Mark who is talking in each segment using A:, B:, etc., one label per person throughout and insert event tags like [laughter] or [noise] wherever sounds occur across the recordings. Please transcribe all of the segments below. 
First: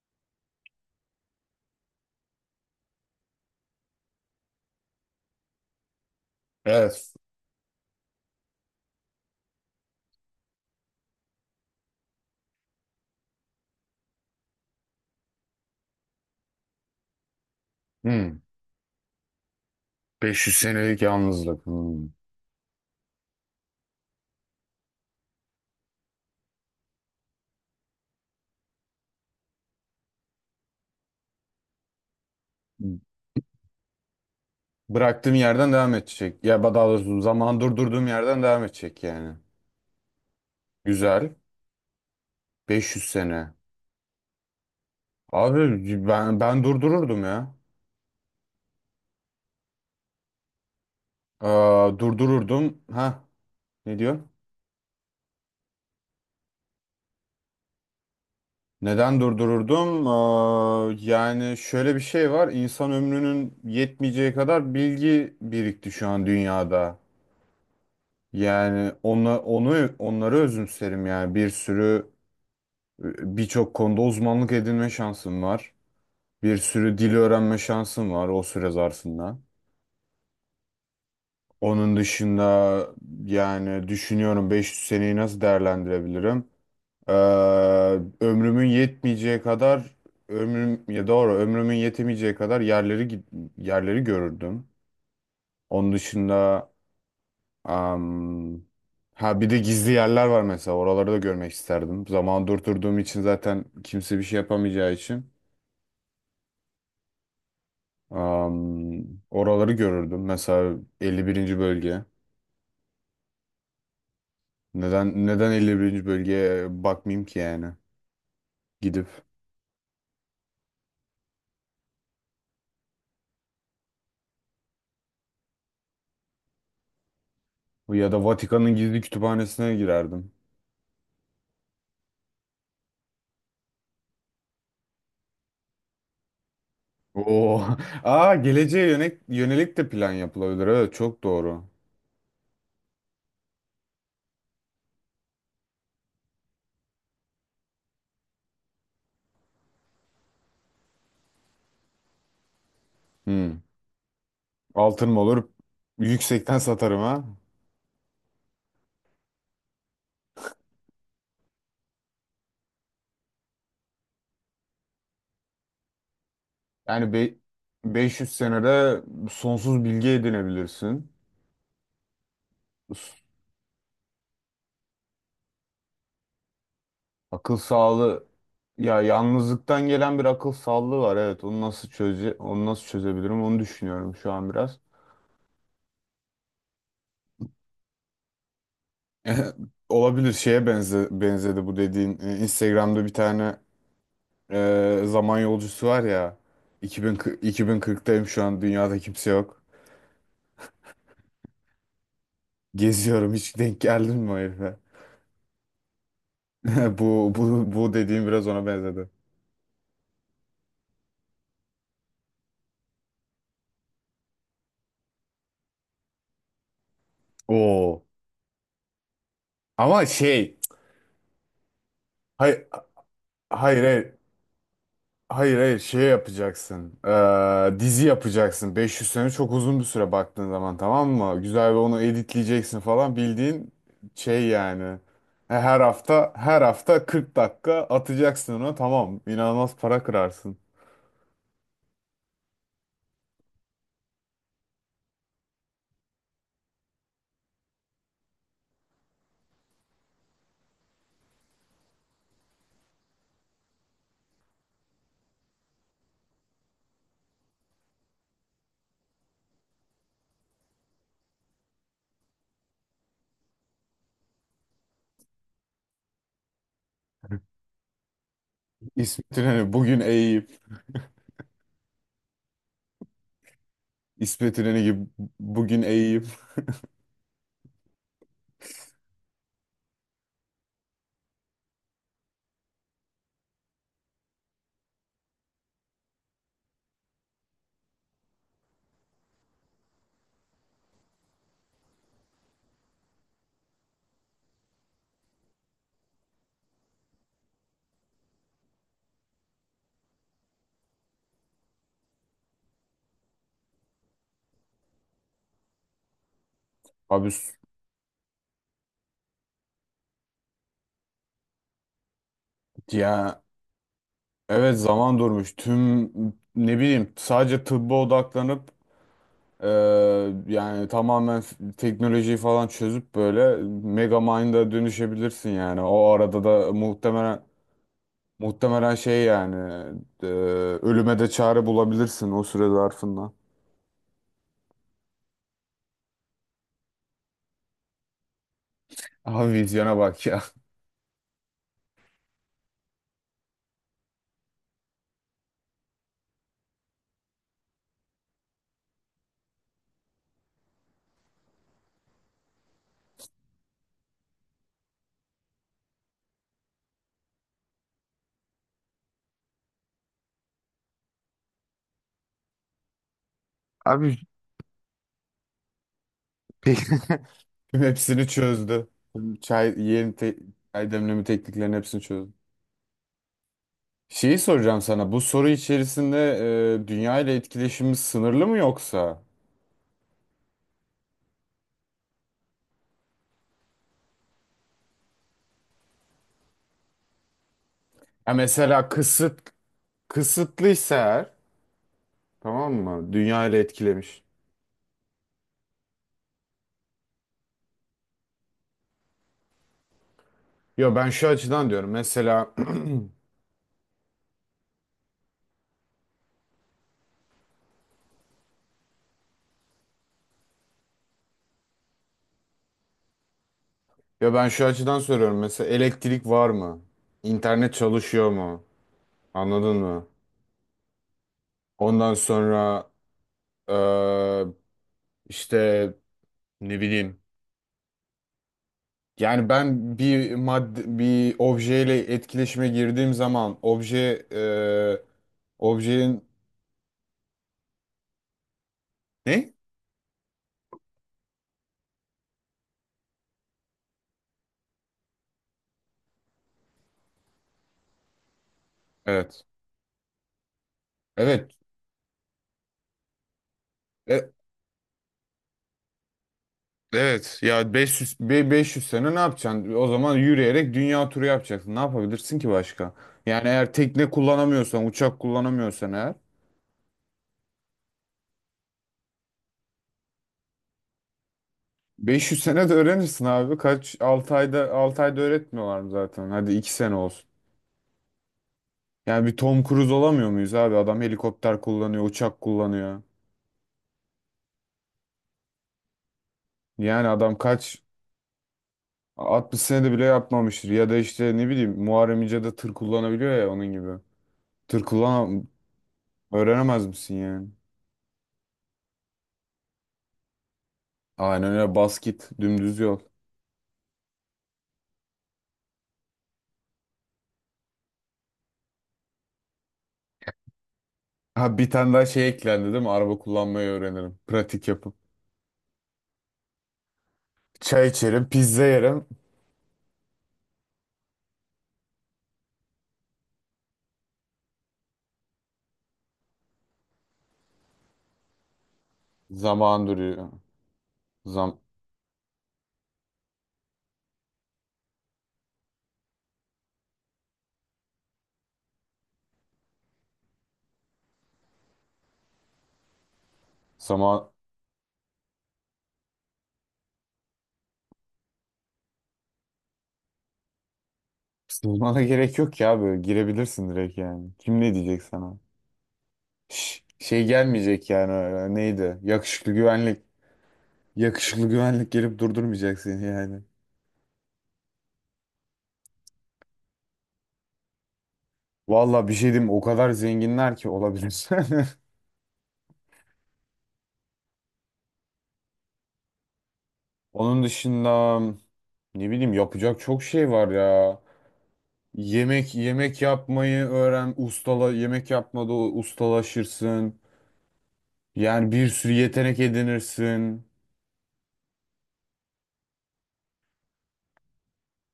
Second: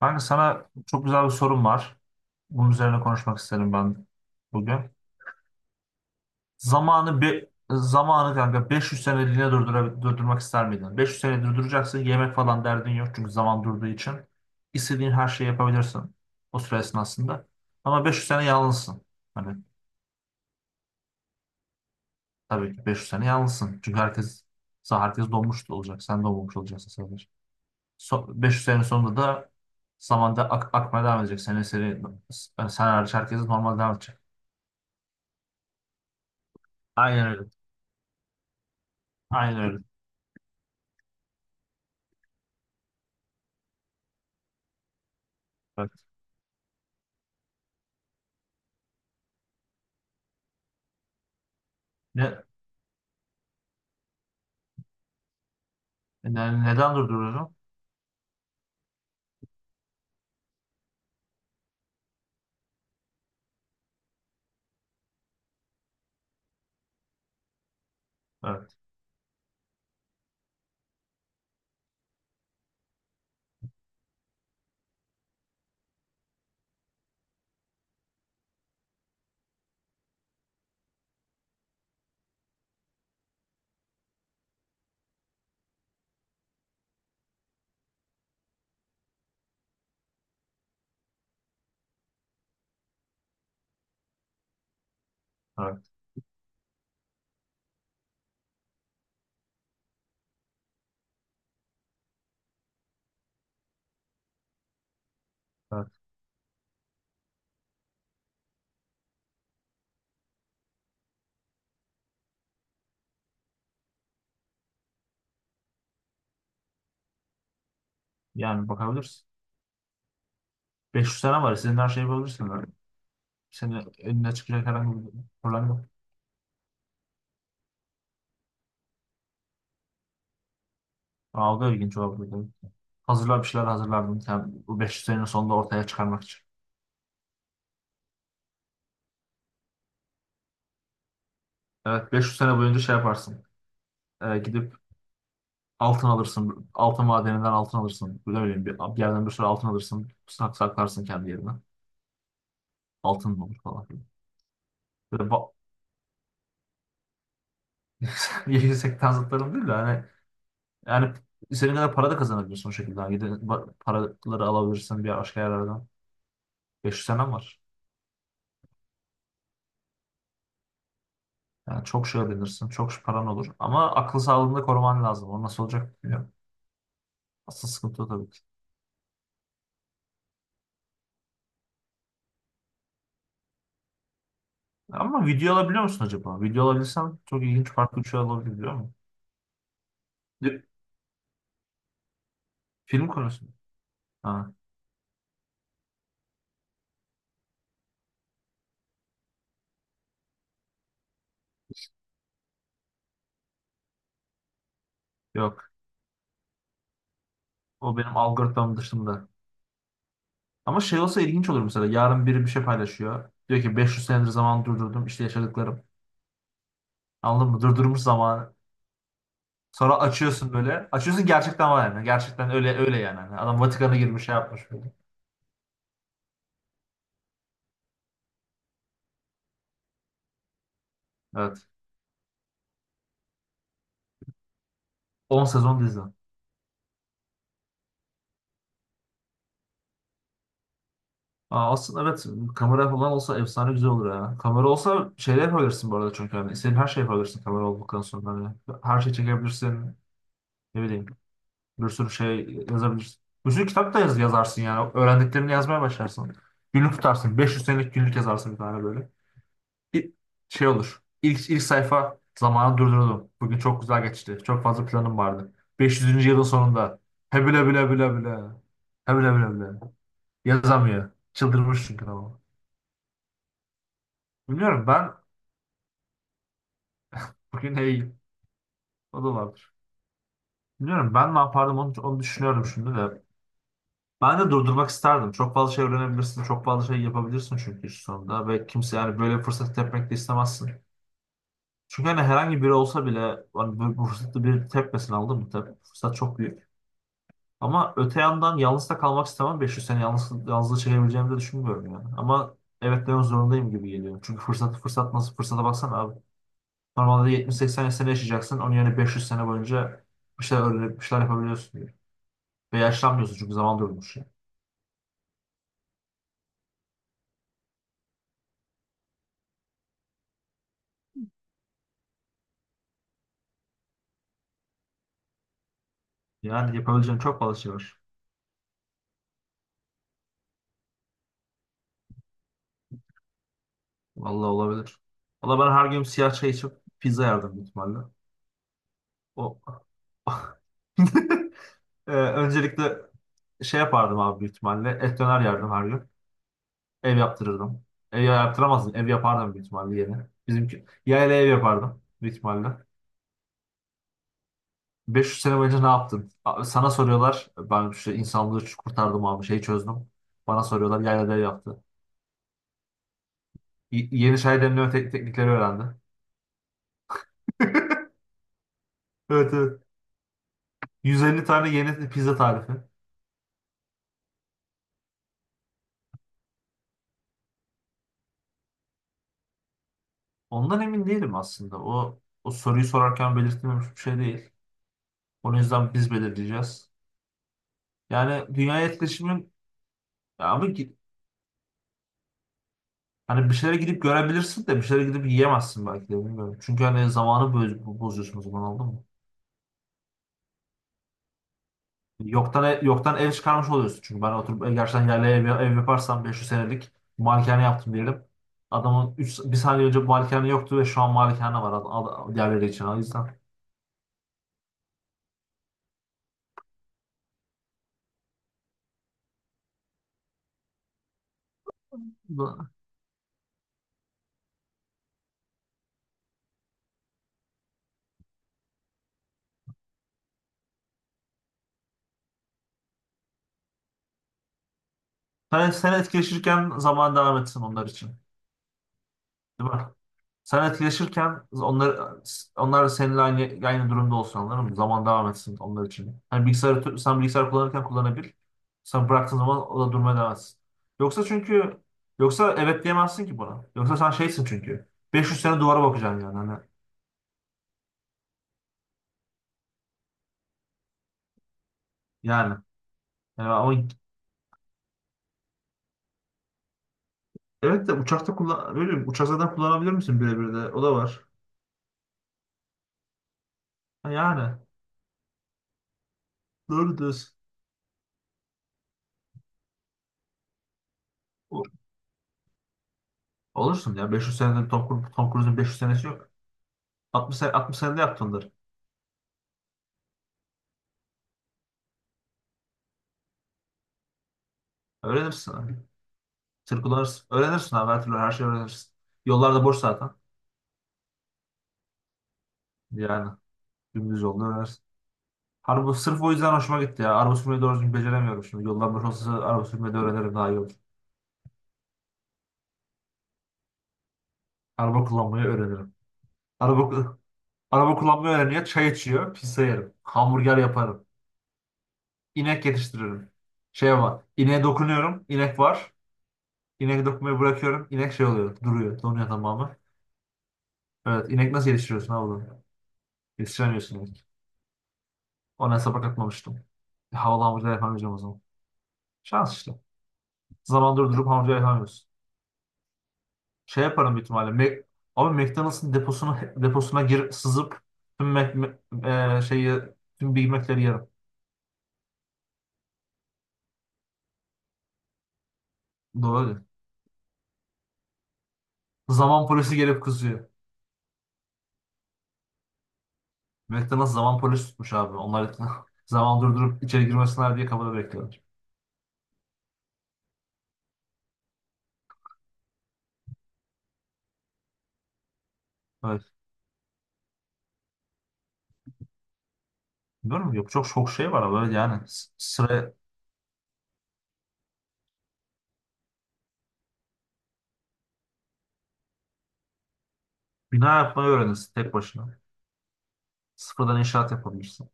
A: Kanka sana çok güzel bir sorum var. Bunun üzerine konuşmak isterim ben bugün.
B: Evet.
A: Zamanı kanka 500 seneliğine durdurmak ister miydin? 500 sene durduracaksın. Yemek falan derdin yok çünkü zaman durduğu için. İstediğin her şeyi yapabilirsin o süre esnasında. Ama 500
B: Hmm.
A: sene yalnızsın. Hani
B: 500 senelik yalnızlık. Hmm.
A: tabii ki 500 sene yalnızsın. Çünkü herkes donmuş olacak. Sen donmamış olacaksın sadece. So, 500 sene sonunda da zamanda akmaya devam edecek. Sen hariç herkes normal devam edecek.
B: Bıraktığım yerden devam edecek. Ya daha doğrusu
A: Aynen öyle.
B: zaman durdurduğum yerden devam edecek yani.
A: Aynen öyle.
B: Güzel. 500 sene.
A: Evet.
B: Abi ben durdururdum ya.
A: Ne,
B: Durdururdum. Ha ne diyor?
A: neden durduruyorum?
B: Neden durdururdum? Yani şöyle bir şey var. İnsan ömrünün yetmeyeceği kadar bilgi birikti şu an dünyada.
A: Evet,
B: Yani onu onları özümserim yani birçok konuda uzmanlık edinme şansım var. Bir sürü dil öğrenme şansım var o süre zarfında. Onun dışında yani düşünüyorum, 500 seneyi nasıl değerlendirebilirim? Ee, Ömrümün yetmeyeceği kadar ömrümün yetemeyeceği kadar yerleri görürdüm.
A: evet,
B: Onun dışında am, ha bir de gizli yerler var mesela, oraları da görmek isterdim. Zaman durdurduğum için zaten kimse bir şey yapamayacağı için.
A: evet.
B: Am, Oraları görürdüm. Mesela 51. bölge. Neden 51. bölgeye bakmayayım ki yani?
A: Yani
B: Gidip
A: bakabilirsin. 500 tane var. Senin her şeyi bulabilirsin, böyle. Senin önüne çıkacak herhangi bir problem yok.
B: ya da Vatikan'ın gizli kütüphanesine girerdim.
A: Algı ilginç olabilir. Bir şeyler hazırlardım. Sen bu 500 senenin sonunda ortaya çıkarmak için.
B: Oo. [laughs] Aa, geleceğe yönelik, de plan yapılabilir. Evet, çok doğru.
A: Evet, 500 sene boyunca şey yaparsın. Gidip altın alırsın. Altın madeninden altın alırsın. Ne bileyim bir yerden bir sürü altın alırsın. Saklarsın kendi yerine. Altın mı
B: Hmm.
A: olur falan filan.
B: Altınım
A: Böyle
B: olur.
A: ba-
B: Yüksekten satarım ha.
A: [laughs] yüksek tanzıtlarım değil de hani yani senin kadar para da kazanabilirsin o şekilde. Yani gidip paraları alabilirsin bir başka yerlerden. 500
B: Yani
A: senem
B: be-
A: var.
B: 500 senede sonsuz bilgi edinebilirsin.
A: Yani çok şey öğrenirsin. Çok şey paran olur. Ama akıl sağlığını da koruman lazım. O nasıl olacak bilmiyorum.
B: Akıl
A: Asıl sıkıntı o
B: sağlığı,
A: tabii ki.
B: ya yalnızlıktan gelen bir akıl sağlığı var, evet, onu nasıl çözebilirim onu düşünüyorum şu an biraz.
A: Ama video alabiliyor musun acaba? Video alabilirsen çok ilginç farklı bir şey olabilir biliyor musun?
B: [laughs] Olabilir,
A: Di-
B: şeye benzedi bu dediğin. Instagram'da
A: Film
B: bir
A: konusu mu?
B: tane
A: Ha,
B: zaman yolcusu var ya, 2040'tayım, şu an dünyada kimse yok. Geziyorum. Hiç denk geldin mi o herife?
A: yok.
B: [laughs] Bu
A: O benim
B: dediğim biraz ona
A: algoritmam
B: benzedi.
A: dışında. Ama şey olsa ilginç olur mesela. Yarın biri bir şey paylaşıyor. Diyor ki 500 senedir zaman durdurdum. İşte yaşadıklarım. Anladın mı? Durdurmuş
B: Oo.
A: zamanı. Sonra
B: Ama
A: açıyorsun
B: şey
A: böyle. Açıyorsun, gerçekten var yani. Gerçekten
B: Hayır,
A: öyle öyle yani. Hani adam
B: hayır
A: Vatikan'a
B: hayır.
A: girmiş, şey yapmış böyle.
B: Hayır, şey yapacaksın. Dizi yapacaksın. 500 sene çok uzun bir süre baktığın zaman, tamam mı?
A: Evet.
B: Güzel bir onu editleyeceksin falan. Bildiğin şey yani.
A: On
B: He, Her
A: sezon dizi.
B: hafta her hafta 40 dakika atacaksın ona, tamam. İnanılmaz para kırarsın.
A: Aslında evet kamera falan olsa efsane güzel olur ya. Kamera olsa şeyler yapabilirsin bu arada çünkü hani senin her şey yapabilirsin kamera olduktan sonra. Hani her şey çekebilirsin. Ne bileyim bir sürü şey yazabilirsin. Bir sürü kitap da yazarsın yani. Öğrendiklerini yazmaya başlarsın. Günlük tutarsın. 500 senelik günlük yazarsın bir tane böyle. İ- şey olur. İlk sayfa zamanı durdurdum. Bugün çok güzel geçti. Çok fazla planım vardı. 500. yılın sonunda. Hebile bile bile bile. Hebüle
B: İsmet
A: bile
B: İnönü
A: bile.
B: bugün eğip
A: Yazamıyor. Çıldırmış çünkü, tamam.
B: İsmet İnönü
A: Bilmiyorum
B: gibi
A: ben
B: bugün eğip,
A: bugün hey o da vardır. Bilmiyorum ben ne yapardım onu düşünüyorum şimdi de. Ben de durdurmak isterdim. Çok fazla şey öğrenebilirsin. Çok fazla şey yapabilirsin çünkü şu sonunda. Ve kimse yani böyle bir fırsat tepmek de istemezsin. Çünkü hani herhangi biri olsa bile hani bu fırsatı bir tepmesin aldın mı? Fırsat çok büyük. Ama öte yandan yalnız da kalmak istemem. 500 sene yalnızlığı çekebileceğimi de düşünmüyorum yani. Ama evet demek zorundayım gibi geliyor. Çünkü fırsat nasıl fırsata baksana abi.
B: abi
A: Normalde
B: s-
A: 70-80 sene yaşayacaksın. Onun yerine 500 sene boyunca bir şeyler öğrenip bir şeyler yapabiliyorsun diyor. Ve yaşlanmıyorsun
B: ya
A: çünkü zaman durmuş yani.
B: evet, zaman durmuş. Tüm, ne bileyim, sadece tıbba odaklanıp, Ee, yani tamamen teknolojiyi falan çözüp böyle Megamind dönüşebilirsin yani. O arada da
A: Yani yapabileceğin çok
B: muhtemelen
A: fazla şey var.
B: muhtemelen şey yani e, ölüme de çare bulabilirsin o süre zarfında.
A: Vallahi olabilir. Valla ben her gün siyah çay içip pizza yerdim büyük ihtimalle.
B: Abi
A: O...
B: vizyona bak ya.
A: [laughs] Öncelikle şey yapardım abi büyük ihtimalle. Et döner yerdim her gün. Ev yaptırırdım. Ev yaptıramazdım. Ev yapardım büyük ihtimalle yine. Bizimki yayla ev yapardım büyük ihtimalle. 500 sene boyunca ne yaptın? Sana soruyorlar. Ben işte insanlığı kurtardım abi. Şeyi çözdüm. Bana soruyorlar. Yaylada ev yaptı.
B: [laughs]
A: Y-
B: Abi
A: yeni çay demleme teknikleri öğrendi.
B: peki. [laughs] Hepsini
A: [laughs]
B: çözdü. Tüm
A: Evet
B: çay,
A: evet.
B: yeni te çay demleme
A: 150 tane
B: tekniklerinin hepsini
A: yeni
B: çözdü.
A: pizza tarifi.
B: Şeyi soracağım sana. Bu soru içerisinde, dünya ile etkileşimimiz sınırlı mı yoksa?
A: Ondan emin değilim aslında. O soruyu sorarken belirtilmemiş bir şey değil. Onun yüzden biz belirleyeceğiz.
B: Ya
A: Yani dünya
B: mesela
A: etkileşimin ya abi,
B: kısıtlıysa eğer, tamam mı? Dünya
A: hani bir
B: ile
A: şeylere gidip
B: etkilemiş.
A: görebilirsin de bir şeylere gidip yiyemezsin belki de bilmiyorum. Çünkü hani zamanı bozuyorsun o zaman oldu mu?
B: Ya ben şu açıdan diyorum. Mesela
A: Yoktan ev çıkarmış oluyorsun. Çünkü ben oturup gerçekten yerli ev yaparsam 500 senelik malikane yaptım diyelim. Adamın bir saniye önce malikane yoktu ve şu an malikane var diğerleri için. O yüzden
B: [clears throat] ya ben şu açıdan soruyorum. Mesela elektrik var mı? İnternet çalışıyor mu? Anladın mı? Ondan
A: bu-
B: sonra eee, işte ne bileyim. Yani ben bir madde, bir objeyle etkileşime girdiğim zaman
A: sen
B: objenin
A: etkileşirken zaman devam etsin onlar için.
B: ne?
A: Değil mi? Sen etkileşirken onlar da seninle aynı durumda olsun anladın mı? Zaman devam etsin onlar için. Hani bilgisayarı sen bilgisayar kullanırken kullanabil. Sen bıraktığın
B: Evet.
A: zaman o da durmaya devam etsin. Yoksa
B: Evet.
A: çünkü Yoksa evet diyemezsin ki buna. Yoksa sen
B: E,
A: şeysin çünkü. 500 sene duvara bakacaksın yani. Hani,
B: Evet ya, 500 sene ne yapacaksın? O zaman yürüyerek dünya turu yapacaksın. Ne yapabilirsin ki
A: yani.
B: başka? Yani
A: Yani ama
B: eğer tekne kullanamıyorsan, uçak kullanamıyorsan eğer,
A: evet de uçakta kullan öyle mi? Uçak zaten kullanabilir misin birebir de? O da var.
B: 500 sene de öğrenirsin abi. Kaç?
A: Ha,
B: 6
A: yani.
B: ayda 6 ayda öğretmiyorlar mı zaten? Hadi 2 sene
A: Doğru
B: olsun.
A: diyorsun.
B: Yani bir Tom Cruise olamıyor muyuz abi? Adam helikopter
A: O-
B: kullanıyor, uçak kullanıyor.
A: Olursun ya. 500 senede Tom Cruise'un 500 senesi yok.
B: Yani adam
A: 60
B: kaç,
A: senede yaptındır
B: 60 senede bile yapmamıştır. Ya da işte ne bileyim, Muharrem İnce de tır kullanabiliyor ya, onun gibi. Tır
A: onları.
B: kullan
A: Öğrenirsin.
B: Öğrenemez misin
A: Tırkularsın.
B: yani?
A: Öğrenirsin abi her türlü her şeyi öğrenirsin. Yollarda boş zaten.
B: Aynen öyle, basket dümdüz yol.
A: Yani dümdüz yolda öğrenirsin. Araba sırf o yüzden hoşuma gitti ya. Araba sürmeyi doğru düzgün beceremiyorum şimdi. Yollar boş olsa araba sürmeyi de öğrenirim daha iyi olur.
B: Ha, bir tane daha şey eklendi değil mi? Araba kullanmayı öğrenirim. Pratik yapıp.
A: Araba kullanmayı öğrenirim. Araba,
B: Çay
A: araba
B: içerim,
A: kullanmayı
B: pizza
A: öğreniyor. Çay
B: yerim.
A: içiyor. Pizza yerim. Hamburger yaparım. İnek yetiştiririm. Şey var. İneğe dokunuyorum. İnek var. İnek dokunmayı bırakıyorum. İnek şey oluyor. Duruyor. Donuyor tamamı.
B: Zaman duruyor.
A: Evet. inek
B: Zam
A: nasıl yetiştiriyorsun abi, bunu? Yetiştiremiyorsun inek. Ona hesaba katmamıştım. Havalı hamburger yapamayacağım o zaman. Şans işte. Zaman durdurup hamca yapamıyorsun. Şey yaparım büyük
B: zaman
A: ihtimalle. Abi McDonald's'ın deposuna gir, sızıp tüm Mac, Mac- e, şeyi tüm Big Mac'leri yerim.
B: Zamana gerek yok ya, böyle girebilirsin direkt yani. Kim ne diyecek sana?
A: Doğru.
B: Şş, şey gelmeyecek yani öyle. Neydi?
A: Zaman
B: Yakışıklı
A: polisi
B: güvenlik.
A: gelip kızıyor.
B: Yakışıklı güvenlik gelip durdurmayacak seni yani.
A: McDonald's zaman polisi tutmuş abi. Onlar [laughs] zaman durdurup içeri girmesinler diye kapıda bekliyorlar.
B: Valla bir şey diyeyim, o kadar zenginler ki olabilir.
A: Evet.
B: [laughs] Onun dışında ne bileyim, yapacak çok şey var
A: Bilmiyorum, yok çok
B: ya.
A: çok şey var abi. Evet, yani sıra
B: Yemek yapmayı öğren, yemek yapmada ustalaşırsın. Yani bir sürü yetenek edinirsin.
A: bina yapmayı öğrenirsin tek başına. Sıfırdan inşaat yapabilirsin.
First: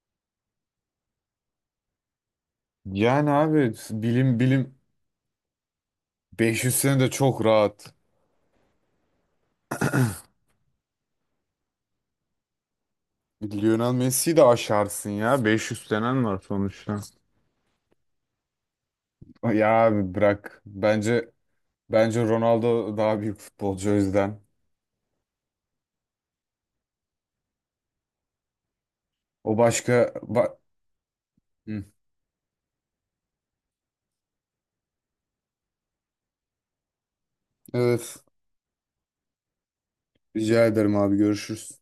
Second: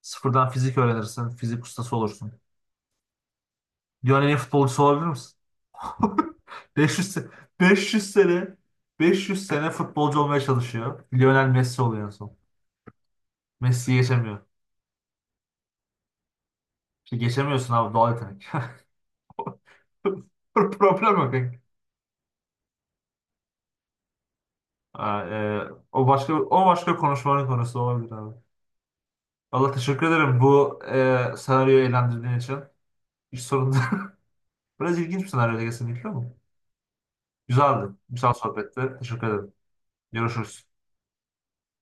A: Sıfırdan fizik öğrenirsin. Fizik ustası olursun.
B: Yani abi
A: Dünyanın en iyi
B: bilim,
A: futbolcusu olabilir misin? [laughs]
B: 500 sene de
A: 500 se-
B: çok rahat.
A: 500 sene 500 sene futbolcu olmaya çalışıyor. Lionel Messi oluyor en son.
B: Lionel
A: Messi'yi
B: Messi'yi de
A: geçemiyor.
B: aşarsın ya. 500 senen var sonuçta.
A: İşte geçemiyorsun abi, doğal yetenek.
B: Ya abi
A: [laughs]
B: bırak.
A: Problem
B: Bence
A: yok, kanka.
B: bence Ronaldo daha büyük futbolcu, o yüzden.
A: O başka konuşmanın konusu olabilir abi.
B: O
A: Allah
B: başka
A: teşekkür ederim
B: ba-
A: bu
B: Hı.
A: senaryoyu eğlendirdiğin için. Hiç sorun değil. [laughs] Biraz ilginç bir senaryoydu kesinlikle ama. Güzeldi.
B: Evet.
A: Güzel sohbetti. Teşekkür ederim. Görüşürüz.
B: Rica ederim abi, görüşürüz.